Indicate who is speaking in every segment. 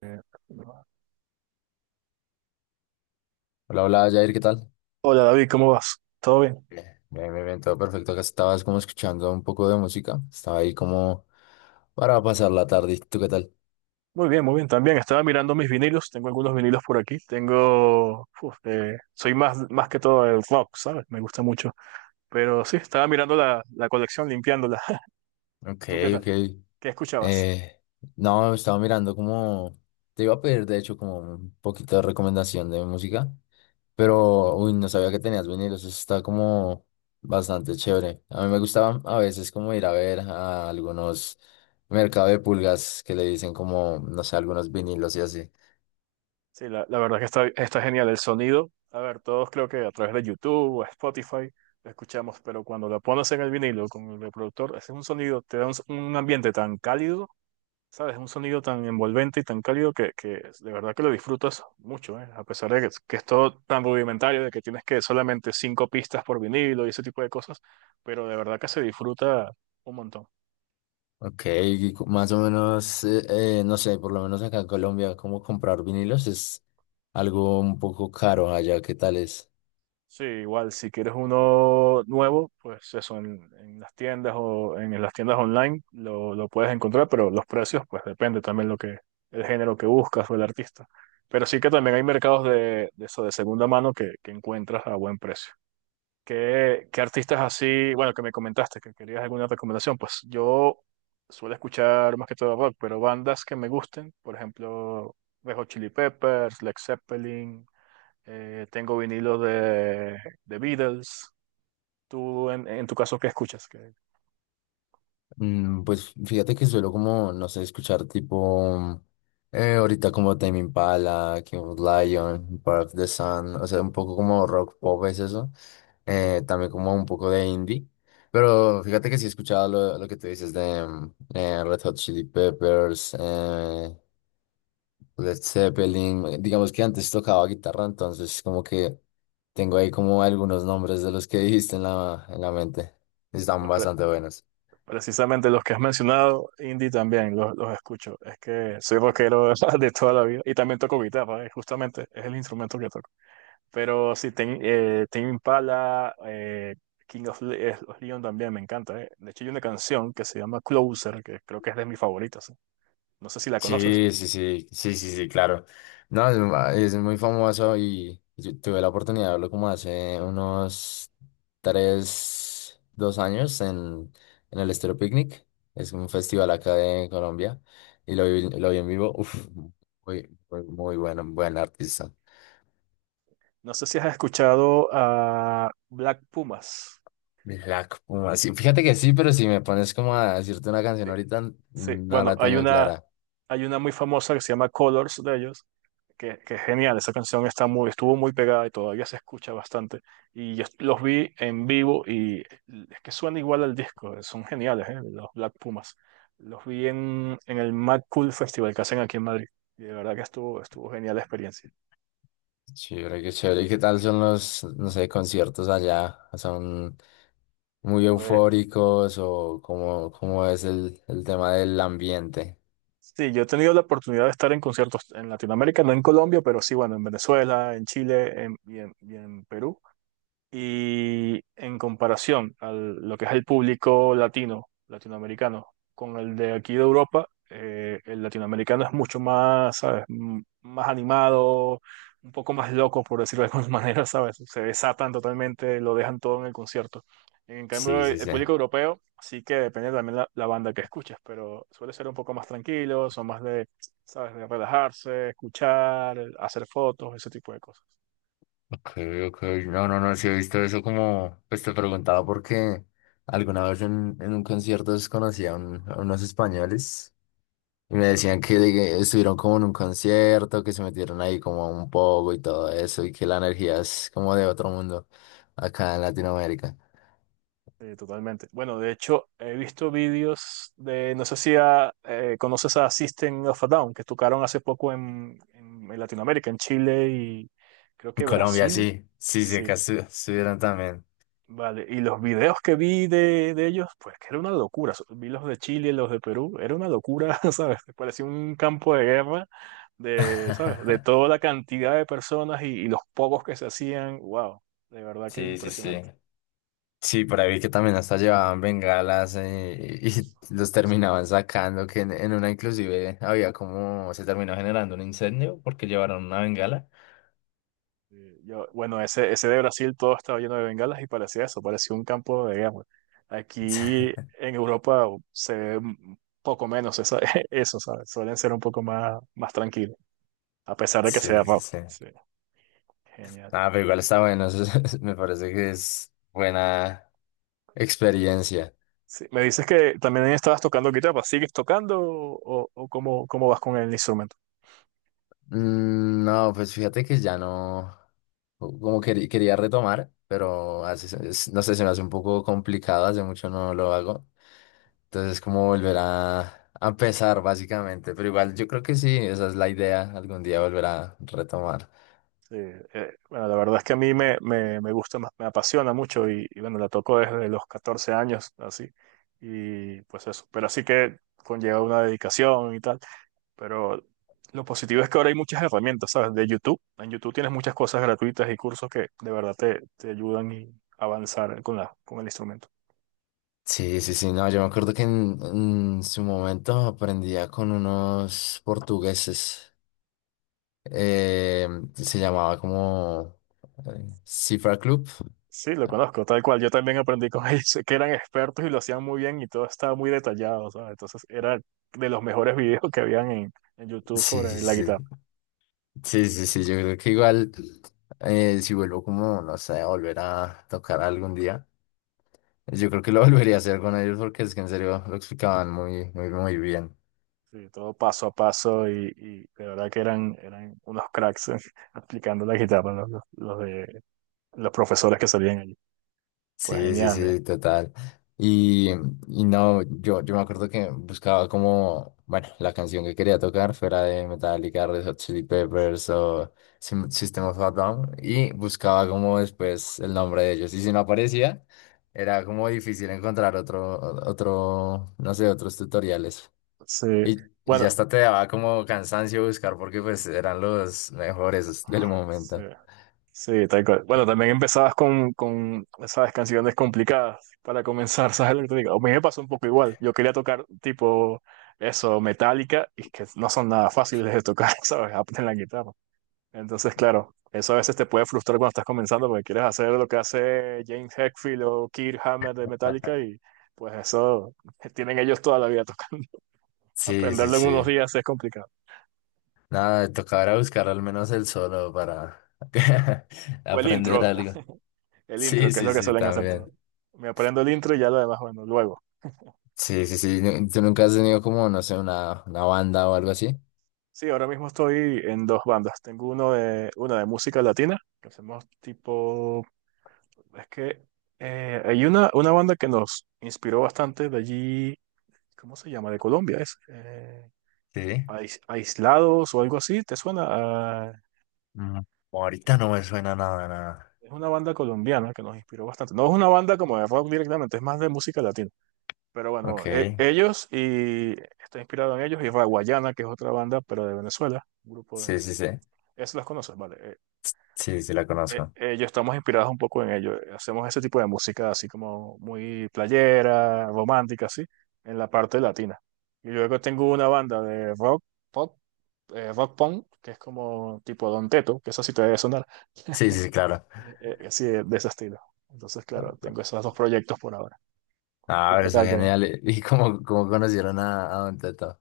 Speaker 1: Eh,
Speaker 2: Hola, hola, Jair, ¿qué tal?
Speaker 1: Hola David, ¿cómo vas? ¿Todo bien?
Speaker 2: Bien, bien, bien, bien, todo perfecto. Acá estabas como escuchando un poco de música. Estaba ahí como para pasar la tarde. ¿Tú qué tal?
Speaker 1: Muy bien, muy bien. También estaba mirando mis vinilos. Tengo algunos vinilos por aquí. Tengo... soy más que todo el rock, ¿sabes? Me gusta mucho. Pero sí, estaba mirando la colección, limpiándola.
Speaker 2: Ok,
Speaker 1: ¿Tú qué tal?
Speaker 2: ok.
Speaker 1: ¿Qué escuchabas?
Speaker 2: Eh, no, estaba mirando como... Te iba a pedir, de hecho, como un poquito de recomendación de música. Pero, uy, no sabía que tenías vinilos. Eso está como bastante chévere. A mí me gustaba a veces como ir a ver a algunos mercados de pulgas que le dicen como, no sé, algunos vinilos y así.
Speaker 1: Sí, la verdad que está genial el sonido. A ver, todos creo que a través de YouTube o Spotify lo escuchamos, pero cuando lo pones en el vinilo con el reproductor, ese es un sonido, te da un ambiente tan cálido. ¿Sabes? Es un sonido tan envolvente y tan cálido que de verdad que lo disfrutas mucho, ¿eh? A pesar de que es todo tan rudimentario, de que tienes que solamente cinco pistas por vinilo y ese tipo de cosas, pero de verdad que se disfruta un montón.
Speaker 2: Ok, y más o menos, no sé, por lo menos acá en Colombia, cómo comprar vinilos es algo un poco caro allá, ¿qué tal es?
Speaker 1: Sí, igual, si quieres uno nuevo, pues eso, en las tiendas o en las tiendas online lo puedes encontrar, pero los precios, pues depende también lo que, el género que buscas o el artista. Pero sí que también hay mercados de eso, de segunda mano que encuentras a buen precio. ¿Qué, qué artistas así, bueno, que me comentaste que querías alguna recomendación? Pues yo suelo escuchar más que todo rock, pero bandas que me gusten, por ejemplo, Red Hot Chili Peppers, Led Zeppelin, tengo vinilos de Beatles. Tú, en tu caso, ¿qué escuchas? Que,
Speaker 2: Mm, pues fíjate que suelo como, no sé, escuchar tipo, ahorita como Tame Impala, King of Lion, Part of the Sun, o sea, un poco como rock pop es eso, también como un poco de indie, pero fíjate que sí he escuchado lo que tú dices de Red Hot Chili Peppers, Led Zeppelin, digamos que antes tocaba guitarra, entonces como que tengo ahí como algunos nombres de los que dijiste en en la mente. Están
Speaker 1: pues,
Speaker 2: bastante buenos.
Speaker 1: precisamente los que has mencionado, indie también los escucho. Es que soy rockero de toda la vida y también toco guitarra, justamente es el instrumento que toco. Pero sí, Tame Impala, of Leon también me encanta. De hecho, hay una canción que se llama Closer, que creo que es de mis favoritas. No sé si la conoces.
Speaker 2: Sí, sí, sí, sí, sí, sí, claro. No, es muy famoso y yo tuve la oportunidad de verlo como hace unos tres, dos años en el Estéreo Picnic. Es un festival acá de Colombia y lo vi en vivo. Uf, muy, muy, muy bueno, buen artista.
Speaker 1: No sé si has escuchado a Black Pumas.
Speaker 2: Black Puma. Sí, fíjate que sí, pero si me pones como a decirte una canción
Speaker 1: Sí,
Speaker 2: ahorita,
Speaker 1: sí.
Speaker 2: no
Speaker 1: Bueno,
Speaker 2: la tengo clara.
Speaker 1: hay una muy famosa que se llama Colors de ellos, que es genial. Esa canción está muy, estuvo muy pegada y todavía se escucha bastante. Y yo los vi en vivo y es que suena igual al disco. Son geniales, ¿eh? Los Black Pumas. Los vi en el Mad Cool Festival que hacen aquí en Madrid. Y de verdad que estuvo genial la experiencia.
Speaker 2: Chévere, qué chévere. ¿Y qué tal son los, no sé, conciertos allá? ¿Son muy
Speaker 1: Pues
Speaker 2: eufóricos o cómo, cómo es el tema del ambiente?
Speaker 1: sí, yo he tenido la oportunidad de estar en conciertos en Latinoamérica, no en Colombia, pero sí, bueno, en Venezuela, y y en Perú. Y en comparación a lo que es el público latino, latinoamericano, con el de aquí de Europa, el latinoamericano es mucho más, ¿sabes? Más animado, un poco más loco, por decirlo de alguna manera, ¿sabes? Se desatan totalmente, lo dejan todo en el concierto. En
Speaker 2: Sí,
Speaker 1: cambio, el
Speaker 2: sí,
Speaker 1: el
Speaker 2: sí.
Speaker 1: público europeo sí que depende también la banda que escuches, pero suele ser un poco más tranquilo, son más de, ¿sabes? De relajarse, escuchar, hacer fotos, ese tipo de cosas.
Speaker 2: Ok, ok. No, no, no, sí he visto eso como, pues te preguntaba porque alguna vez en un concierto desconocí a, a unos españoles. Y me decían que estuvieron como en un concierto, que se metieron ahí como un poco y todo eso, y que la energía es como de otro mundo acá en Latinoamérica.
Speaker 1: Sí, totalmente. Bueno, de hecho, he visto vídeos de, no sé si conoces a System of a Down, que tocaron hace poco en Latinoamérica, en Chile y creo
Speaker 2: En
Speaker 1: que
Speaker 2: Colombia
Speaker 1: Brasil.
Speaker 2: sí, sí, sí,
Speaker 1: Sí,
Speaker 2: acá estuvieron también.
Speaker 1: vale. Y los videos que vi de ellos, pues que era una locura. Vi los de Chile, los de Perú, era una locura, ¿sabes? Parecía un campo de guerra de, ¿sabes? De toda la cantidad de personas y los pocos que se hacían. Wow, de verdad que
Speaker 2: Sí, sí,
Speaker 1: impresionante.
Speaker 2: sí. Sí, por ahí vi que también hasta llevaban bengalas y los terminaban sacando, que en una inclusive había como, se terminó generando un incendio porque llevaron una bengala.
Speaker 1: Yo, bueno, ese de Brasil todo estaba lleno de bengalas y parecía eso, parecía un campo de guerra. Aquí en Europa se ve un poco menos eso, ¿sabes? Suelen ser un poco más tranquilos, a pesar de que sea
Speaker 2: Sí, sí,
Speaker 1: rock.
Speaker 2: sí.
Speaker 1: Sí, genial.
Speaker 2: Ah, pero igual está bueno, me parece que es buena. Experiencia.
Speaker 1: Sí, me dices que también estabas tocando guitarra, ¿sigues tocando o cómo, cómo vas con el instrumento?
Speaker 2: Mm, no, pues fíjate que ya no, como quería retomar, pero hace no sé, se me hace un poco complicado, hace mucho no lo hago. Entonces es como volver a empezar básicamente, pero igual yo creo que sí, esa es la idea, algún día volver a retomar.
Speaker 1: Sí, bueno, la verdad es que a mí me gusta más, me apasiona mucho y bueno, la toco desde los 14 años, así, y pues eso, pero así que conlleva una dedicación y tal, pero lo positivo es que ahora hay muchas herramientas, ¿sabes? De YouTube, en YouTube tienes muchas cosas gratuitas y cursos que de verdad te ayudan y avanzar con la, con el instrumento.
Speaker 2: Sí, sí, sí, no, yo me acuerdo que en su momento aprendía con unos portugueses, eh, se llamaba como Cifra Club.
Speaker 1: Sí, lo conozco, tal cual, yo también aprendí con ellos, sé que eran expertos y lo hacían muy bien y todo estaba muy detallado, ¿sabes? Entonces era de los mejores videos que habían en YouTube
Speaker 2: Sí, sí,
Speaker 1: sobre la
Speaker 2: sí.
Speaker 1: guitarra.
Speaker 2: Sí, sí, sí, yo creo que igual si vuelvo como, no sé, a volver a tocar algún día, yo creo que lo volvería a hacer con ellos porque es que en serio lo explicaban muy, muy, muy bien.
Speaker 1: Sí, todo paso a paso y de verdad que eran unos cracks aplicando la guitarra los los profesores que salían allí. Pues
Speaker 2: Sí, sí,
Speaker 1: genial, ¿eh?
Speaker 2: sí, total. Y, y no, yo me acuerdo que buscaba como, bueno, la canción que quería tocar fuera de Metallica, Red Hot Chili Peppers o System of a Down y buscaba como después el nombre de ellos. Y si no aparecía, era como difícil encontrar otro, otro, no sé, otros tutoriales.
Speaker 1: Sí,
Speaker 2: Y ya
Speaker 1: bueno,
Speaker 2: hasta te daba como cansancio buscar porque pues eran los mejores del
Speaker 1: sí,
Speaker 2: momento.
Speaker 1: sí, tal cual. Bueno, también empezabas con esas canciones complicadas para comenzar, ¿sabes lo que te digo? A mí me pasó un poco igual. Yo quería tocar tipo eso, metálica y es que no son nada fáciles de tocar, ¿sabes? Aprender la guitarra. Entonces, claro, eso a veces te puede frustrar cuando estás comenzando porque quieres hacer lo que hace James Hetfield o Kirk Hammett de Metallica y pues eso tienen ellos toda la vida tocando.
Speaker 2: Sí, sí,
Speaker 1: Aprenderlo en unos
Speaker 2: sí.
Speaker 1: días es complicado.
Speaker 2: Nada, tocará buscar al menos el solo para
Speaker 1: Sí. O el
Speaker 2: aprender
Speaker 1: intro,
Speaker 2: algo.
Speaker 1: el intro,
Speaker 2: Sí,
Speaker 1: que es
Speaker 2: sí,
Speaker 1: lo que
Speaker 2: sí,
Speaker 1: suelen hacer todos.
Speaker 2: también.
Speaker 1: Me aprendo el intro y ya lo demás, bueno, luego.
Speaker 2: Sí, sí, sí. ¿Tú nunca has tenido como, no sé, una banda o algo así?
Speaker 1: Sí, ahora mismo estoy en dos bandas. Tengo una de música latina, que hacemos tipo, es que hay una banda que nos inspiró bastante de allí, ¿cómo se llama? De Colombia, es.
Speaker 2: Sí.
Speaker 1: Aislados o algo así, ¿te suena? Ah,
Speaker 2: Mm, ahorita no me suena nada, nada.
Speaker 1: es una banda colombiana que nos inspiró bastante. No es una banda como de rock directamente, es más de música latina. Pero bueno,
Speaker 2: Ok.
Speaker 1: ellos y está inspirado en ellos y Raguayana, que es otra banda, pero de Venezuela, un grupo
Speaker 2: Sí,
Speaker 1: de...
Speaker 2: sí, sí.
Speaker 1: Eso las conoces, vale.
Speaker 2: Sí, sí, la conozco.
Speaker 1: Ellos estamos inspirados un poco en ellos. Hacemos ese tipo de música así como muy playera, romántica, así, en la parte latina. Y luego tengo una banda de rock, pop, rock punk, que es como tipo Don Teto, que eso sí te debe sonar.
Speaker 2: Sí, sí, sí, claro.
Speaker 1: Así de ese estilo. Entonces, claro, tengo esos dos proyectos por ahora.
Speaker 2: Ah,
Speaker 1: ¿Tú qué
Speaker 2: pero está
Speaker 1: tal, qué?
Speaker 2: genial. ¿Y y cómo, cómo conocieron a Don Teto?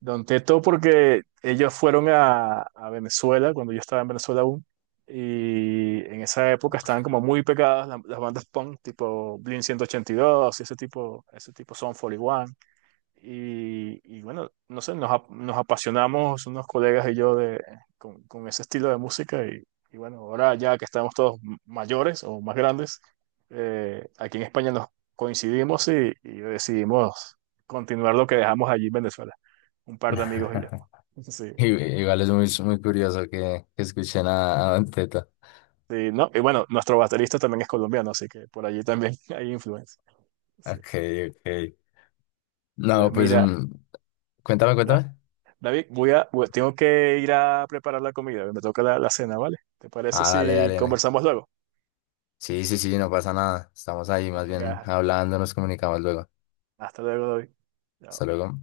Speaker 1: Don Teto, porque ellos fueron a Venezuela, cuando yo estaba en Venezuela aún, y en esa época estaban como muy pegadas las bandas punk, tipo Blink 182 y ese tipo Son 41. Y bueno, no sé, nos apasionamos unos colegas y yo de, con ese estilo de música y bueno, ahora ya que estamos todos mayores o más grandes, aquí en España nos coincidimos y decidimos continuar lo que dejamos allí en Venezuela, un par de amigos y yo. Sí,
Speaker 2: I- Igual es muy, muy curioso que escuchen a Don Teto.
Speaker 1: sí, ¿no? Y bueno, nuestro baterista también es colombiano, así que por allí también hay influencia. Sí.
Speaker 2: Ok, ok.
Speaker 1: Pues
Speaker 2: No, pues
Speaker 1: mira,
Speaker 2: mm, cuéntame, cuéntame.
Speaker 1: David, tengo que ir a preparar la comida, me toca la cena, ¿vale? ¿Te parece
Speaker 2: Ah, dale,
Speaker 1: si
Speaker 2: dale, dale.
Speaker 1: conversamos luego?
Speaker 2: Sí, sí, sí, no pasa nada. Estamos ahí, más bien
Speaker 1: Venga,
Speaker 2: hablando, nos comunicamos luego.
Speaker 1: hasta luego, David.
Speaker 2: Hasta
Speaker 1: Chao.
Speaker 2: luego.